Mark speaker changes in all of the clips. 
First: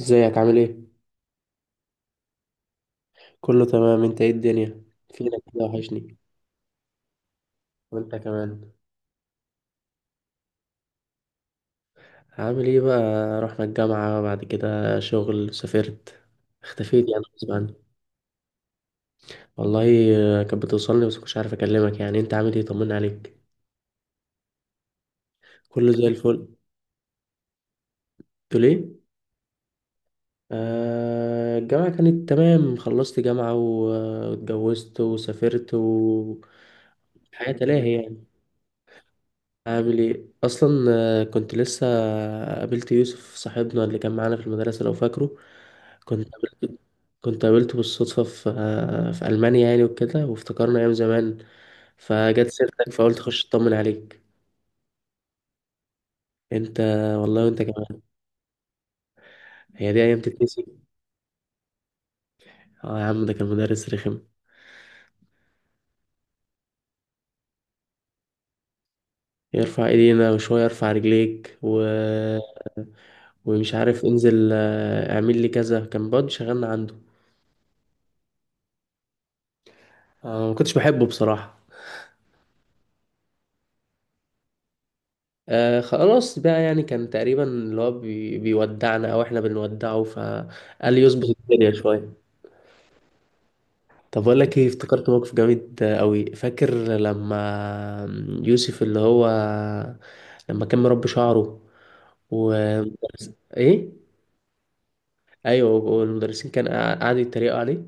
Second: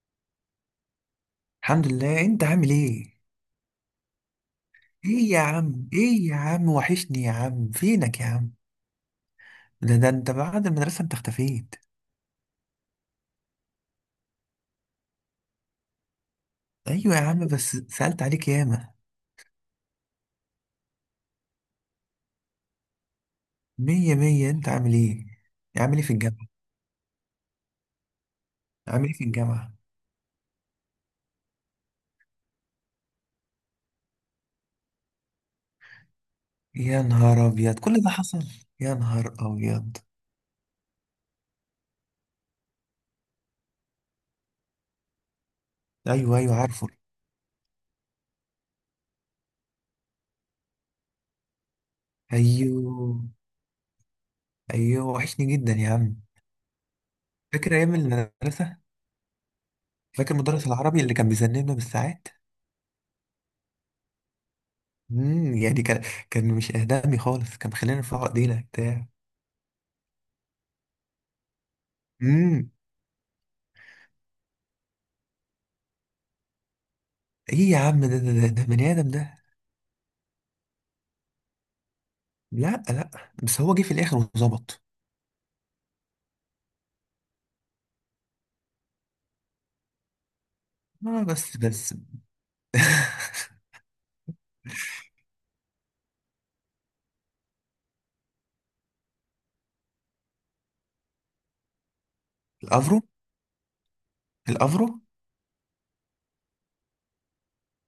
Speaker 1: ازيك عامل ايه؟
Speaker 2: الحمد لله، انت عامل ايه؟
Speaker 1: كله تمام، انت ايه الدنيا؟
Speaker 2: ايه يا
Speaker 1: فينك كده،
Speaker 2: عم،
Speaker 1: وحشني.
Speaker 2: ايه يا عم، وحشني يا عم،
Speaker 1: وانت
Speaker 2: فينك يا عم؟
Speaker 1: كمان.
Speaker 2: ده انت بعد المدرسة انت اختفيت.
Speaker 1: عامل ايه بقى؟ رحنا الجامعة، بعد كده شغل، سافرت، اختفيت
Speaker 2: ايوه يا
Speaker 1: يعني
Speaker 2: عم،
Speaker 1: غصب
Speaker 2: بس
Speaker 1: عني.
Speaker 2: سألت عليك ياما.
Speaker 1: والله. كانت بتوصلني بس مش عارف اكلمك، يعني انت عامل ايه؟ طمنا عليك.
Speaker 2: مية مية، انت عامل ايه؟
Speaker 1: كله
Speaker 2: عامل ايه
Speaker 1: زي
Speaker 2: في الجامعة؟
Speaker 1: الفل. قلت ليه؟
Speaker 2: عامل ايه في الجامعة؟
Speaker 1: آه، الجامعة كانت تمام. خلصت جامعة واتجوزت وسافرت و
Speaker 2: يا نهار
Speaker 1: الحياة
Speaker 2: ابيض،
Speaker 1: تلاهي
Speaker 2: كل ده
Speaker 1: يعني.
Speaker 2: حصل؟ يا نهار ابيض.
Speaker 1: عامل ايه اصلا؟ كنت لسه قابلت يوسف صاحبنا اللي كان معانا في المدرسه، لو فاكره. كنت
Speaker 2: ايوه ايوه
Speaker 1: قابلت
Speaker 2: عارفه.
Speaker 1: كنت قابلته بالصدفه في المانيا يعني وكده، وافتكرنا ايام زمان، فجت سيرتك فقلت
Speaker 2: ايوه
Speaker 1: اخش اطمن عليك.
Speaker 2: ايوه وحشني جدا يا عم.
Speaker 1: انت. والله وانت
Speaker 2: فاكر ايام
Speaker 1: كمان.
Speaker 2: المدرسة؟
Speaker 1: هي دي ايام
Speaker 2: فاكر
Speaker 1: تتنسي.
Speaker 2: مدرس العربي اللي كان بيذنبنا بالساعات؟
Speaker 1: اه يا عم، ده كان مدرس رخم.
Speaker 2: يعني كان، كان مش اهدامي خالص، كان بيخلينا نرفع ايدينا بتاع
Speaker 1: يرفع ايدينا وشويه يرفع رجليك و...
Speaker 2: امم
Speaker 1: ومش عارف انزل، اعمل لي كذا. كان برضه شغالنا عنده.
Speaker 2: ايه يا عم، ده بني ادم ده.
Speaker 1: ما كنتش بحبه بصراحه.
Speaker 2: لا لا، بس هو جه في الاخر وظبط.
Speaker 1: آه خلاص بقى، يعني كان تقريبا اللي هو بيودعنا او احنا بنودعه، فقال
Speaker 2: اه
Speaker 1: يظبط
Speaker 2: بس
Speaker 1: الدنيا
Speaker 2: بس
Speaker 1: شويه. طب اقول لك ايه؟ افتكرت موقف جامد قوي. فاكر لما يوسف اللي هو لما كان مربي شعره و...
Speaker 2: الافرو.
Speaker 1: ايه؟
Speaker 2: الافرو.
Speaker 1: ايوه، والمدرسين كان قعدوا يتريقوا عليه.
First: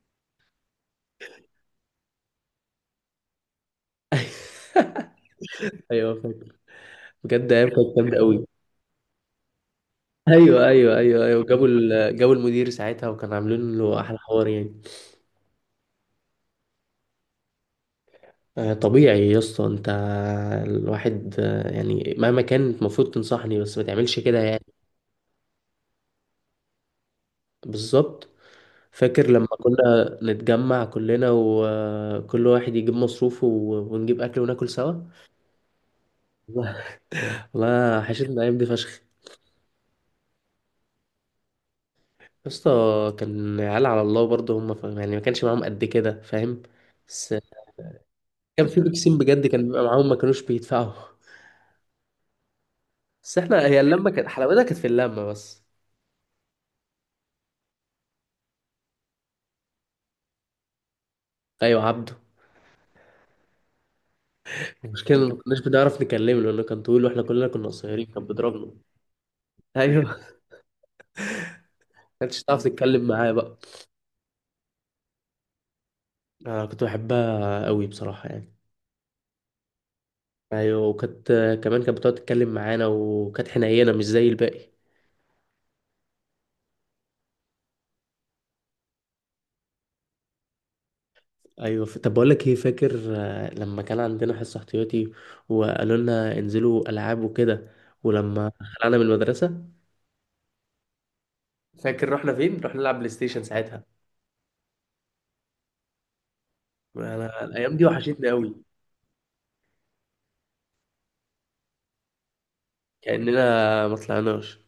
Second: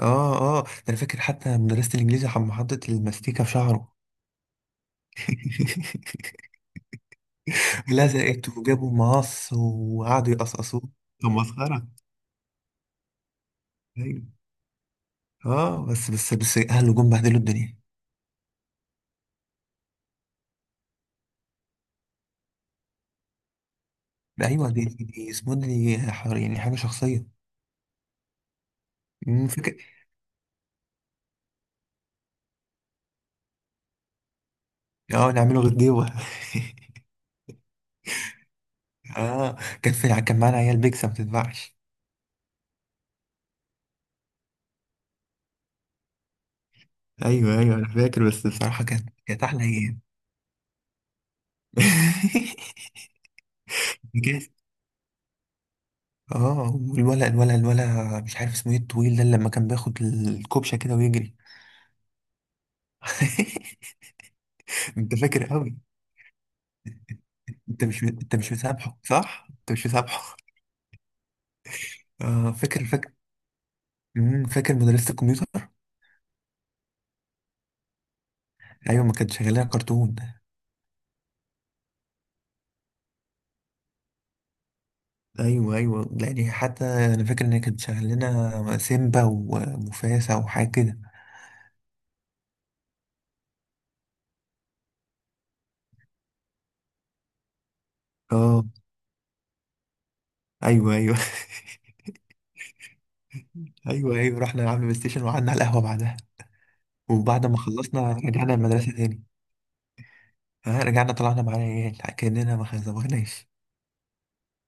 Speaker 2: اه اه، ده انا فاكر حتى مدرسة الانجليزي حطت الماستيكة في شعره.
Speaker 1: ايوه فاكر. بجد ايام كانت جامده قوي.
Speaker 2: لزقت وجابوا مقص وقعدوا
Speaker 1: ايوه
Speaker 2: يقصقصوه.
Speaker 1: ايوه ايوه
Speaker 2: كان
Speaker 1: ايوه،
Speaker 2: مسخرة.
Speaker 1: جابوا المدير ساعتها وكانوا عاملين له احلى
Speaker 2: ايوه.
Speaker 1: حوار يعني.
Speaker 2: اه بس اهله جم بهدلوا الدنيا.
Speaker 1: طبيعي يا اسطى. انت الواحد، يعني مهما كان المفروض تنصحني بس ما تعملش كده
Speaker 2: ده
Speaker 1: يعني.
Speaker 2: ايوه، دي اسمه، يعني حاجة شخصية.
Speaker 1: بالظبط. فاكر لما
Speaker 2: فاكر.
Speaker 1: كنا نتجمع كلنا وكل واحد يجيب مصروفه ونجيب اكل وناكل سوا.
Speaker 2: اه نعمله غديوة.
Speaker 1: والله. والله حشتنا الايام دي فشخ
Speaker 2: اه كان كان معانا عيال بيكسب ما بتتباعش.
Speaker 1: يا اسطى. كان عيال على الله برضه، هم يعني ما كانش معاهم قد كده، فاهم. بس
Speaker 2: ايوه ايوه انا فاكر، بس
Speaker 1: كان في
Speaker 2: بصراحه كانت
Speaker 1: بيكسين
Speaker 2: كانت
Speaker 1: بجد كان
Speaker 2: احلى
Speaker 1: بيبقى
Speaker 2: ايام.
Speaker 1: معاهم ما كانوش بيدفعوا. بس احنا، هي اللمه كانت
Speaker 2: جاز.
Speaker 1: حلاوتها، كانت في اللمه بس.
Speaker 2: اه، والولا الولا الولا مش عارف اسمه ايه، الطويل ده اللي لما كان بياخد الكوبشه كده ويجري.
Speaker 1: ايوه عبده.
Speaker 2: انت
Speaker 1: المشكلة إن ما
Speaker 2: فاكر
Speaker 1: كناش
Speaker 2: قوي.
Speaker 1: بنعرف نكلمه لأنه كان طويل وإحنا كلنا كنا
Speaker 2: انت مش
Speaker 1: قصيرين. كان
Speaker 2: انت مش
Speaker 1: بيضربنا.
Speaker 2: مسامحه، صح؟ انت مش
Speaker 1: ايوه،
Speaker 2: مسامحه.
Speaker 1: ما كانتش
Speaker 2: اه
Speaker 1: تعرف
Speaker 2: فاكر
Speaker 1: تتكلم
Speaker 2: فاكر.
Speaker 1: معاه بقى.
Speaker 2: فاكر مدرسه الكمبيوتر.
Speaker 1: أنا كنت بحبها قوي بصراحة يعني.
Speaker 2: ايوه، ما كانت شغاله لنا كرتون.
Speaker 1: أيوة. وكانت كمان كانت بتقعد تتكلم معانا، وكانت حنينة مش زي الباقي.
Speaker 2: ايوه ايوه، يعني حتى انا فاكر ان هي كانت شغاله لنا سيمبا ومفاسه وحاجه كده.
Speaker 1: أيوة. طب بقول لك إيه؟ فاكر لما كان عندنا حصة احتياطي وقالوا لنا انزلوا ألعاب وكده، ولما
Speaker 2: اه
Speaker 1: خلعنا من المدرسة،
Speaker 2: ايوه ايوه.
Speaker 1: فاكر رحنا فين؟ رحنا نلعب بلاي ستيشن ساعتها.
Speaker 2: ايوه ايوه، رحنا لعبنا بلاي ستيشن وقعدنا على القهوه بعدها.
Speaker 1: أنا
Speaker 2: وبعد ما
Speaker 1: الأيام دي
Speaker 2: خلصنا
Speaker 1: وحشتني
Speaker 2: رجعنا
Speaker 1: قوي.
Speaker 2: المدرسه تاني. ها رجعنا طلعنا مع العيال كاننا ما خزمناش.
Speaker 1: كأننا ما طلعناش.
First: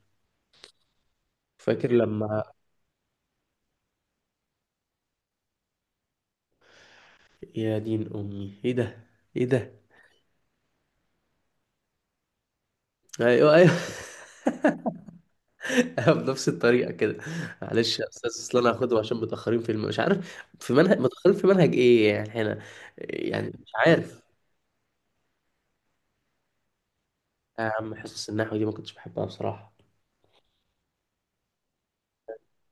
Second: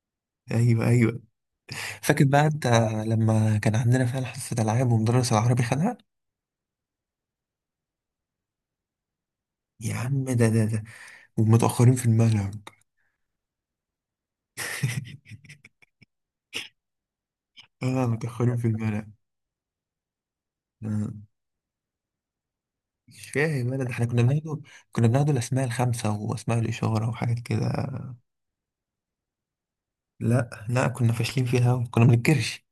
Speaker 2: ايوه ايوه.
Speaker 1: فاكر
Speaker 2: فاكر
Speaker 1: لما...
Speaker 2: بقى انت لما كان عندنا فعلا حصه العاب، ومدرس العربي خدها؟
Speaker 1: يا دين امي ايه ده، ايه ده.
Speaker 2: يا عم ده ومتاخرين في المنهج.
Speaker 1: ايوه ايوه. أنا بنفس الطريقه كده: معلش يا
Speaker 2: اه
Speaker 1: استاذ،
Speaker 2: متاخرين
Speaker 1: اصل
Speaker 2: في
Speaker 1: انا هاخده
Speaker 2: المنهج.
Speaker 1: عشان متاخرين في مش عارف في منهج،
Speaker 2: آه،
Speaker 1: متاخرين في منهج ايه يعني احنا؟
Speaker 2: مش
Speaker 1: يعني مش
Speaker 2: فاهم انا، ده احنا كنا
Speaker 1: عارف.
Speaker 2: بناخده، كنا بناخده الاسماء الخمسه واسماء الاشاره وحاجات كده.
Speaker 1: يا عم حصص النحو دي ما كنتش بحبها بصراحه.
Speaker 2: لا لا، كنا فاشلين فيها أوي، كنا بنتكرش.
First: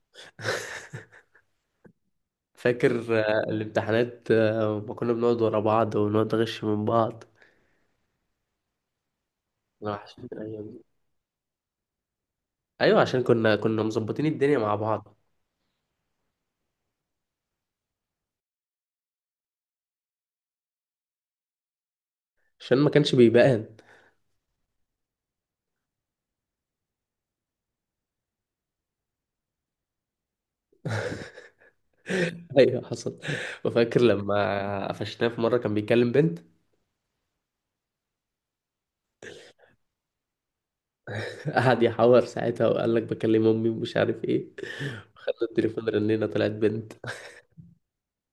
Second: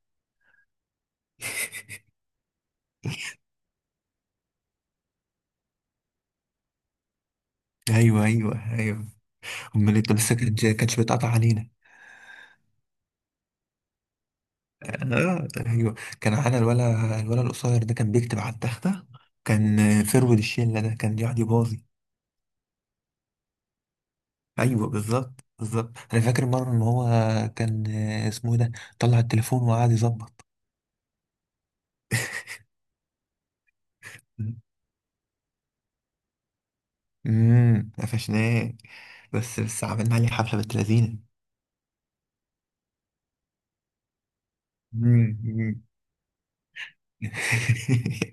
Speaker 1: فاكر الامتحانات، ما كنا بنقعد ورا بعض ونقعد نغش من بعض.
Speaker 2: ايوه ايوه ايوه.
Speaker 1: أنا
Speaker 2: امال انت؟
Speaker 1: وحشتني
Speaker 2: بس كانت،
Speaker 1: الأيام دي.
Speaker 2: كانتش بتقطع علينا.
Speaker 1: ايوه، عشان كنا مظبطين الدنيا مع بعض.
Speaker 2: آه ايوه. كان معانا الولا القصير ده كان بيكتب على التخته. كان فرود الشله ده كان يقعد يباظي.
Speaker 1: عشان ما كانش بيبان.
Speaker 2: ايوه بالظبط بالظبط، انا فاكر مره ان هو كان، اسمه إيه ده، طلع التليفون وقعد يظبط.
Speaker 1: ايوه حصل. وفاكر لما قفشناه في مره كان بيكلم بنت.
Speaker 2: قفشناه، بس عملنا عليه حفله بنت لذينه.
Speaker 1: قعد يحور ساعتها وقال لك بكلم امي ومش عارف ايه. خدنا
Speaker 2: مم، مم.
Speaker 1: التليفون، رنينا، طلعت بنت.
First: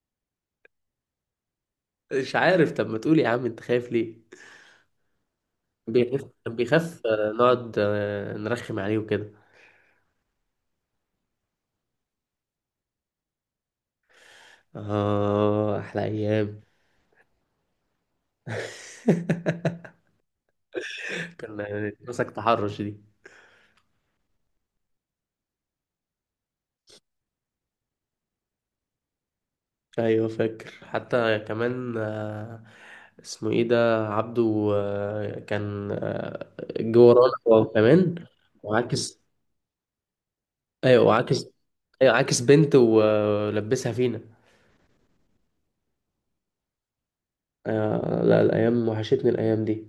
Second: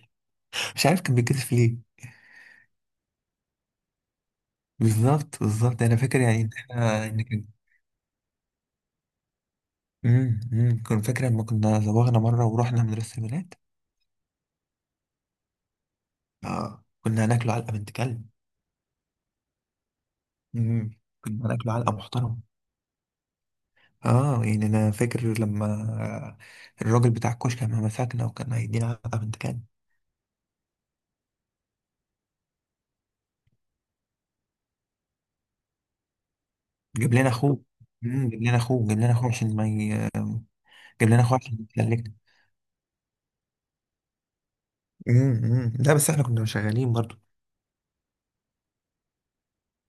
Speaker 2: مش عارف كان بيتكسف ليه.
Speaker 1: مش عارف. طب ما تقول يا عم، انت خايف ليه؟
Speaker 2: بالظبط بالظبط، انا فاكر
Speaker 1: بيخاف
Speaker 2: يعني ان
Speaker 1: كان بيخاف
Speaker 2: احنا ان كان.
Speaker 1: نقعد نرخم عليه وكده.
Speaker 2: كنت فاكر لما كنا زوغنا مرة ورحنا مدرسة البنات؟
Speaker 1: اه احلى ايام.
Speaker 2: اه كنا هناكله علقة بنت كلب. كنا هناكله
Speaker 1: كان
Speaker 2: علقة
Speaker 1: مسك
Speaker 2: محترمة.
Speaker 1: تحرش دي.
Speaker 2: اه يعني انا فاكر لما الراجل بتاع الكشك لما مسكنا وكان هيدينا علقة بنت كلب.
Speaker 1: ايوه فاكر. حتى كمان اسمه ايه ده؟ عبده. كان جوه
Speaker 2: جاب لنا
Speaker 1: ورانا
Speaker 2: اخوه.
Speaker 1: هو كمان،
Speaker 2: جاب لنا اخوه، جاب لنا
Speaker 1: وعاكس.
Speaker 2: اخوه عشان ما ي...
Speaker 1: ايوه
Speaker 2: جاب لنا اخوه
Speaker 1: وعاكس،
Speaker 2: عشان يسلكنا.
Speaker 1: ايوه عاكس بنت ولبسها فينا.
Speaker 2: لا بس احنا كنا شغالين برضو.
Speaker 1: لا، الايام وحشتني الايام دي.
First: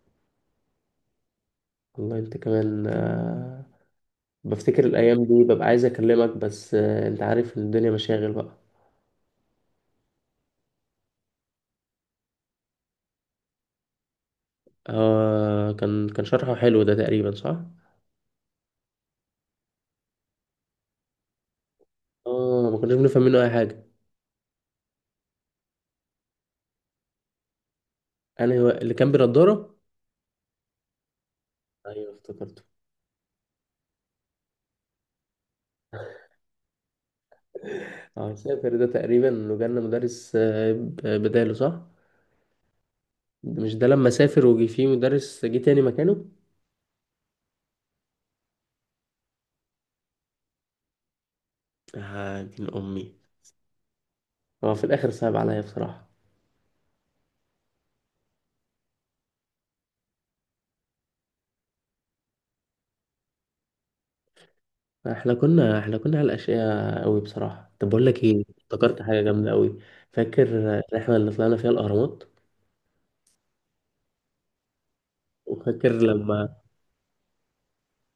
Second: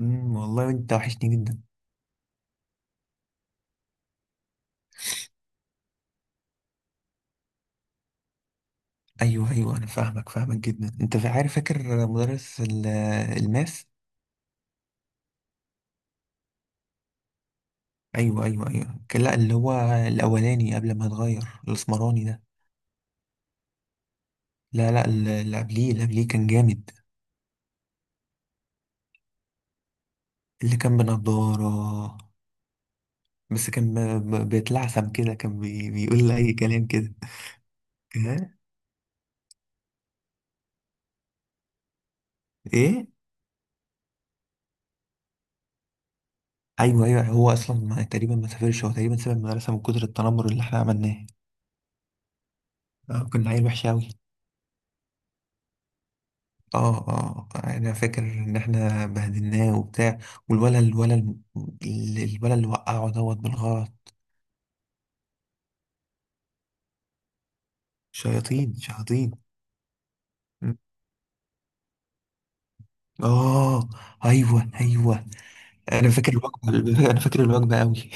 Speaker 2: والله انت وحشني جدا.
Speaker 1: والله انت كمان. بفتكر الايام دي ببقى عايز اكلمك، بس انت عارف ان الدنيا مشاغل بقى.
Speaker 2: ايوه ايوه، انا فاهمك فاهمك جدا. عارف فاكر الماس؟
Speaker 1: آه كان شرحه حلو. ده تقريبا صح.
Speaker 2: ايوه ايوه ايوه، لا اللي هو الاولاني قبل ما اتغير، الاسمراني ده.
Speaker 1: اه، ما كناش بنفهم منه اي حاجه.
Speaker 2: لا لا، اللي قبليه كان جامد.
Speaker 1: انا هو اللي كان بنضاره.
Speaker 2: اللي كان
Speaker 1: ايوه
Speaker 2: بنضارة.
Speaker 1: افتكرته.
Speaker 2: بس كان بيتلعثم كده، كان بيقول اي كلام كده.
Speaker 1: اه
Speaker 2: إيه؟
Speaker 1: سافر، ده تقريبا لو جالنا مدرس بداله صح؟
Speaker 2: ايه.
Speaker 1: مش ده لما سافر وجي فيه مدرس، جه تاني مكانه.
Speaker 2: ايوه ايوه، هو اصلا ما، تقريبا ما سافرش، هو تقريبا ساب المدرسه من كتر التنمر اللي احنا عملناه.
Speaker 1: آه دين امي،
Speaker 2: كنا عيل وحش قوي.
Speaker 1: هو في الاخر صعب عليا بصراحه.
Speaker 2: اه اه آه. انا فاكر ان احنا بهدلناه وبتاع. والولد الولد الولد اللي وقعه دوت بالغلط.
Speaker 1: احنا كنا على الاشياء قوي بصراحه. طب بقول لك ايه؟
Speaker 2: شياطين
Speaker 1: افتكرت حاجه
Speaker 2: شياطين.
Speaker 1: جامده قوي. فاكر الرحله اللي طلعنا فيها الاهرامات؟
Speaker 2: اه ايوه ايوه،
Speaker 1: وفاكر
Speaker 2: انا فاكر
Speaker 1: لما...
Speaker 2: الوجبه. انا فاكر الوجبه قوي،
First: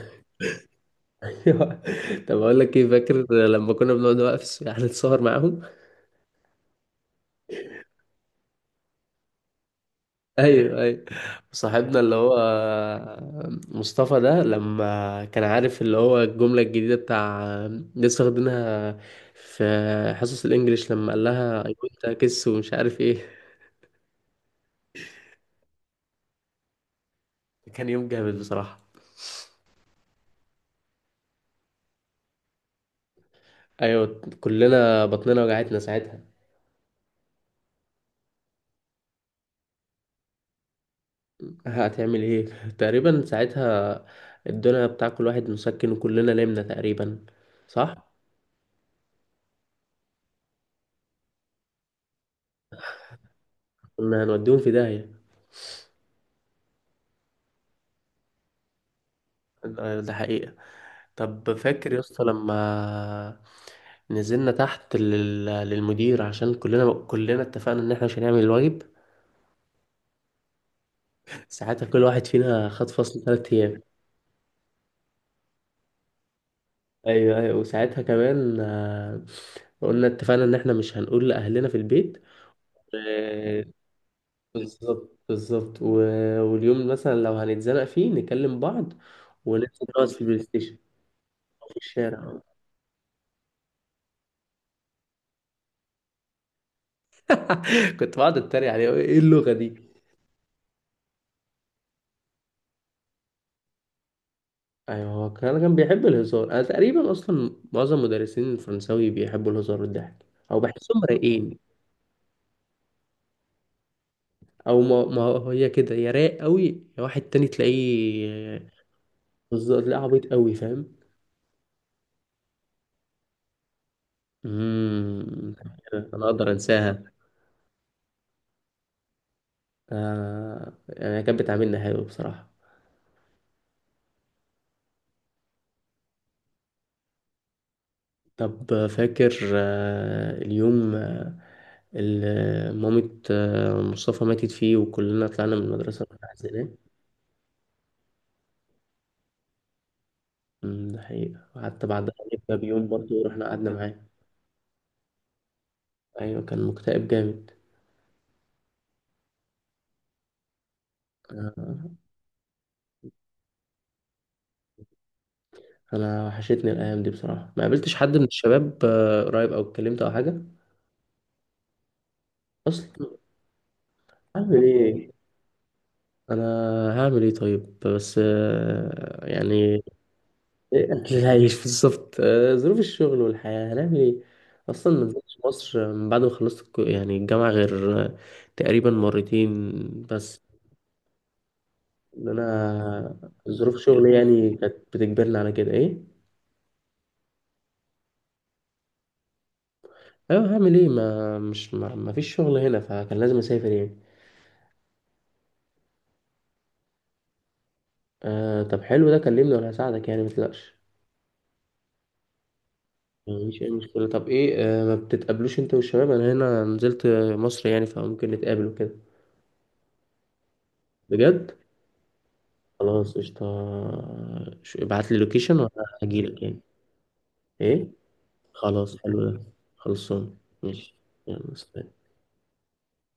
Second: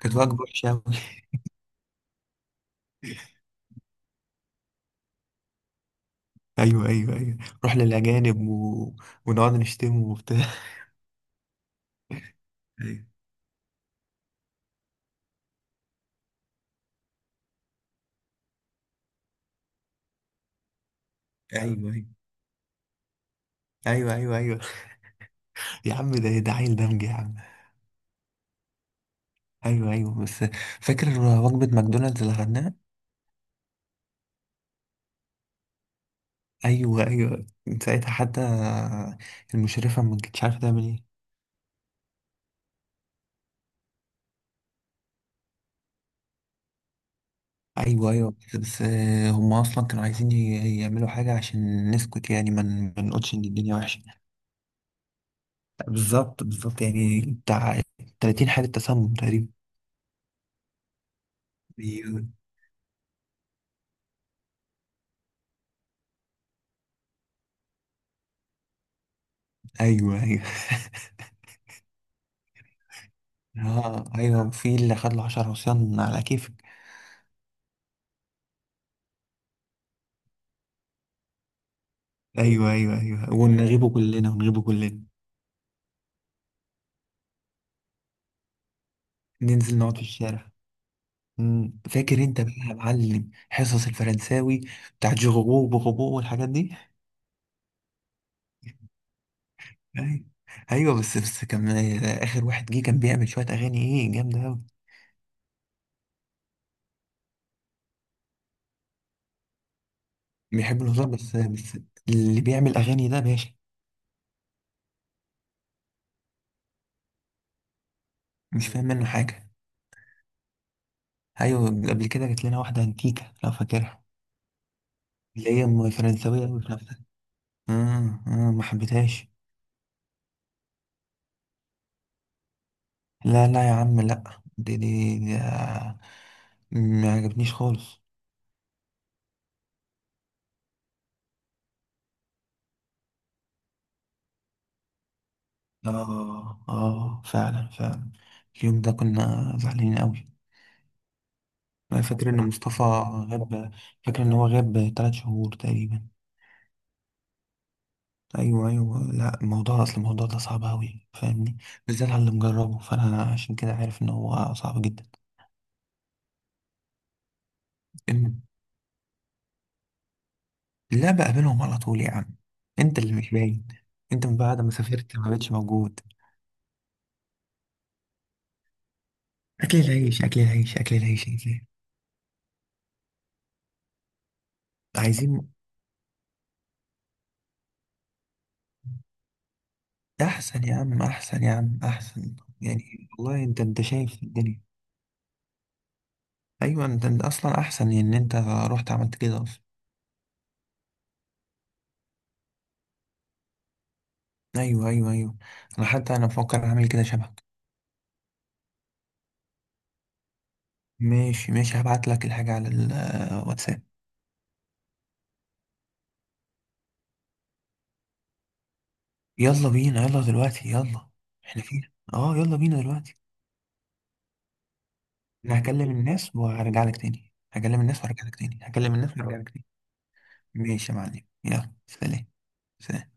Speaker 2: كانت وجبه وحشه قوي.
Speaker 1: طب اقول لك ايه، فاكر لما كنا بنقعد بقى في يعني نتصور معاهم؟
Speaker 2: ايوه ايوه ايوه، رحنا للاجانب ونقعد نشتمه وبتاع.
Speaker 1: ايوه ايوه. صاحبنا اللي هو
Speaker 2: ايوه
Speaker 1: مصطفى ده، لما كان عارف اللي هو الجملة الجديدة بتاع لسه واخدينها في حصص الانجليش، لما قال لها اي
Speaker 2: ايوه
Speaker 1: ونت كيس ومش عارف ايه.
Speaker 2: ايوه ايوه ايوه ايوه، يا عم ده عيل دمج يا عم.
Speaker 1: كان يوم جامد بصراحة.
Speaker 2: ايوه ايوه، بس فاكر وجبه ماكدونالدز اللي خدناها؟
Speaker 1: ايوه، كلنا بطننا وجعتنا ساعتها.
Speaker 2: ايوه ايوه، من ساعتها حتى المشرفه ما كانتش عارفه تعمل ايه.
Speaker 1: هتعمل ايه؟ تقريبا ساعتها ادونا بتاع كل واحد مسكن وكلنا نمنا تقريبا، صح؟
Speaker 2: ايوه ايوه بس هم اصلا كانوا عايزين يعملوا حاجه عشان نسكت، يعني ما نقولش ان الدنيا وحشه.
Speaker 1: كنا هنوديهم في داهية.
Speaker 2: بالظبط بالظبط، يعني بتاع 30 حالة تسمم تقريبا.
Speaker 1: ده حقيقة. طب فاكر يا اسطى
Speaker 2: أيوه
Speaker 1: لما نزلنا تحت للمدير عشان كلنا اتفقنا ان احنا مش هنعمل الواجب؟
Speaker 2: أيوه أيوه.
Speaker 1: ساعتها كل واحد فينا خد فصل 3 ايام.
Speaker 2: اه ايوه، في اللي خد له 10 عصيان على كيفك.
Speaker 1: ايوه ايوه، وساعتها كمان قلنا اتفقنا ان احنا مش هنقول لاهلنا في البيت.
Speaker 2: ايوه ايوه ايوه،
Speaker 1: آه،
Speaker 2: ونغيبه كلنا، ونغيبه كلنا.
Speaker 1: بالظبط بالظبط. واليوم مثلا لو هنتزنق فيه نكلم بعض،
Speaker 2: ننزل
Speaker 1: وننزل
Speaker 2: نقعد في
Speaker 1: نقعد في البلاي
Speaker 2: الشارع.
Speaker 1: ستيشن أو في
Speaker 2: مم. فاكر
Speaker 1: الشارع.
Speaker 2: انت بقى يا معلم حصص الفرنساوي بتاعت جوجو وبوغوبو والحاجات دي؟
Speaker 1: كنت بقعد اتريق عليه، ايه اللغة دي.
Speaker 2: ايوه ايوه بس كان اخر واحد جه كان بيعمل شويه اغاني، ايه جامده قوي.
Speaker 1: ايوه، هو كان بيحب الهزار. انا تقريبا اصلا معظم مدرسين الفرنساوي بيحبوا الهزار والضحك، او
Speaker 2: بيحب
Speaker 1: بحسهم
Speaker 2: الهزار، بس
Speaker 1: رايقين،
Speaker 2: بس اللي بيعمل اغاني ده باشا.
Speaker 1: او ما هي كده. يا رايق قوي يا واحد تاني
Speaker 2: مش
Speaker 1: تلاقيه.
Speaker 2: فاهم منه حاجه.
Speaker 1: بالظبط، تلاقيه عبيط قوي، فاهم.
Speaker 2: ايوه، قبل كده جات لنا واحده انتيكه، لو فاكرها؟ اللي
Speaker 1: امم،
Speaker 2: هي
Speaker 1: انا
Speaker 2: فرنساويه
Speaker 1: اقدر
Speaker 2: قوي في نفسها.
Speaker 1: انساها.
Speaker 2: ما حبيتهاش.
Speaker 1: يعني كانت بتعاملنا حلو بصراحه.
Speaker 2: لا لا يا عم لا، دي ما عجبنيش خالص.
Speaker 1: طب فاكر اليوم اللي مامة مصطفى ماتت فيه، وكلنا طلعنا من المدرسه وإحنا
Speaker 2: اه
Speaker 1: حزينين.
Speaker 2: اه فعلا فعلا، اليوم ده كنا زعلانين قوي.
Speaker 1: ده حقيقة. وحتى
Speaker 2: انا
Speaker 1: بعدها
Speaker 2: فاكر ان
Speaker 1: جبنا
Speaker 2: مصطفى
Speaker 1: بيوم برضه ورحنا
Speaker 2: غاب.
Speaker 1: قعدنا معاه.
Speaker 2: فاكر ان هو غاب 3 شهور تقريبا.
Speaker 1: أيوة كان مكتئب جامد.
Speaker 2: ايوه ايوه، لا الموضوع، اصل الموضوع ده صعب قوي، فاهمني؟
Speaker 1: آه،
Speaker 2: بالذات على اللي مجربه، فانا عشان كده عارف ان هو صعب.
Speaker 1: أنا وحشتني الأيام دي بصراحة. ما قابلتش حد من
Speaker 2: جدا.
Speaker 1: الشباب قريب، أو اتكلمت، أو حاجة
Speaker 2: لا بقابلهم على طول يا عم. انت اللي
Speaker 1: أصلا.
Speaker 2: مش باين، انت من بعد
Speaker 1: هعمل
Speaker 2: ما
Speaker 1: إيه؟
Speaker 2: سافرت ما بقتش موجود.
Speaker 1: أنا هعمل إيه؟ طيب، بس
Speaker 2: اكل
Speaker 1: يعني
Speaker 2: العيش، اكل العيش، اكل
Speaker 1: أكل
Speaker 2: العيش يا
Speaker 1: العيش.
Speaker 2: زين.
Speaker 1: بالظبط ظروف الشغل والحياة هنعمل إيه؟ أصلا ما نزلتش
Speaker 2: عايزين.
Speaker 1: مصر من بعد ما خلصت يعني الجامعة غير تقريبا مرتين بس.
Speaker 2: احسن يا عم، احسن يا عم،
Speaker 1: ان
Speaker 2: احسن،
Speaker 1: انا
Speaker 2: يعني والله انت،
Speaker 1: ظروف
Speaker 2: انت
Speaker 1: شغلي
Speaker 2: شايف
Speaker 1: يعني
Speaker 2: الدنيا.
Speaker 1: كانت بتجبرني على كده. ايه،
Speaker 2: ايوه انت اصلا احسن ان انت رحت عملت كده اصلا.
Speaker 1: ايوه. هعمل ايه؟ ما مش ما, ما فيش شغل هنا، فكان لازم اسافر يعني.
Speaker 2: ايوه ايوه ايوه، انا حتى انا بفكر اعمل كده شبهك.
Speaker 1: آه طب حلو ده، كلمني وانا هساعدك، يعني متقلقش.
Speaker 2: ماشي ماشي، هبعت لك الحاجه على
Speaker 1: مفيش اي
Speaker 2: الواتساب.
Speaker 1: مشكله. طب ايه، آه ما بتتقابلوش انت والشباب؟ انا هنا نزلت مصر يعني، فممكن نتقابل وكده.
Speaker 2: يلا بينا، يلا دلوقتي، يلا.
Speaker 1: بجد.
Speaker 2: احنا فين؟ اه يلا بينا
Speaker 1: خلاص
Speaker 2: دلوقتي.
Speaker 1: قشطه. ابعت لي لوكيشن
Speaker 2: انا
Speaker 1: وانا
Speaker 2: هكلم الناس
Speaker 1: هجيلك يعني.
Speaker 2: وهرجع لك تاني، هكلم
Speaker 1: ايه،
Speaker 2: الناس وهرجع لك تاني، هكلم
Speaker 1: خلاص
Speaker 2: الناس
Speaker 1: حلو
Speaker 2: وهرجع
Speaker 1: ده.
Speaker 2: لك تاني.
Speaker 1: خلصان
Speaker 2: ماشي
Speaker 1: ماشي.
Speaker 2: يا معلم،
Speaker 1: يلا
Speaker 2: يلا
Speaker 1: سلام.
Speaker 2: سلام. سلام.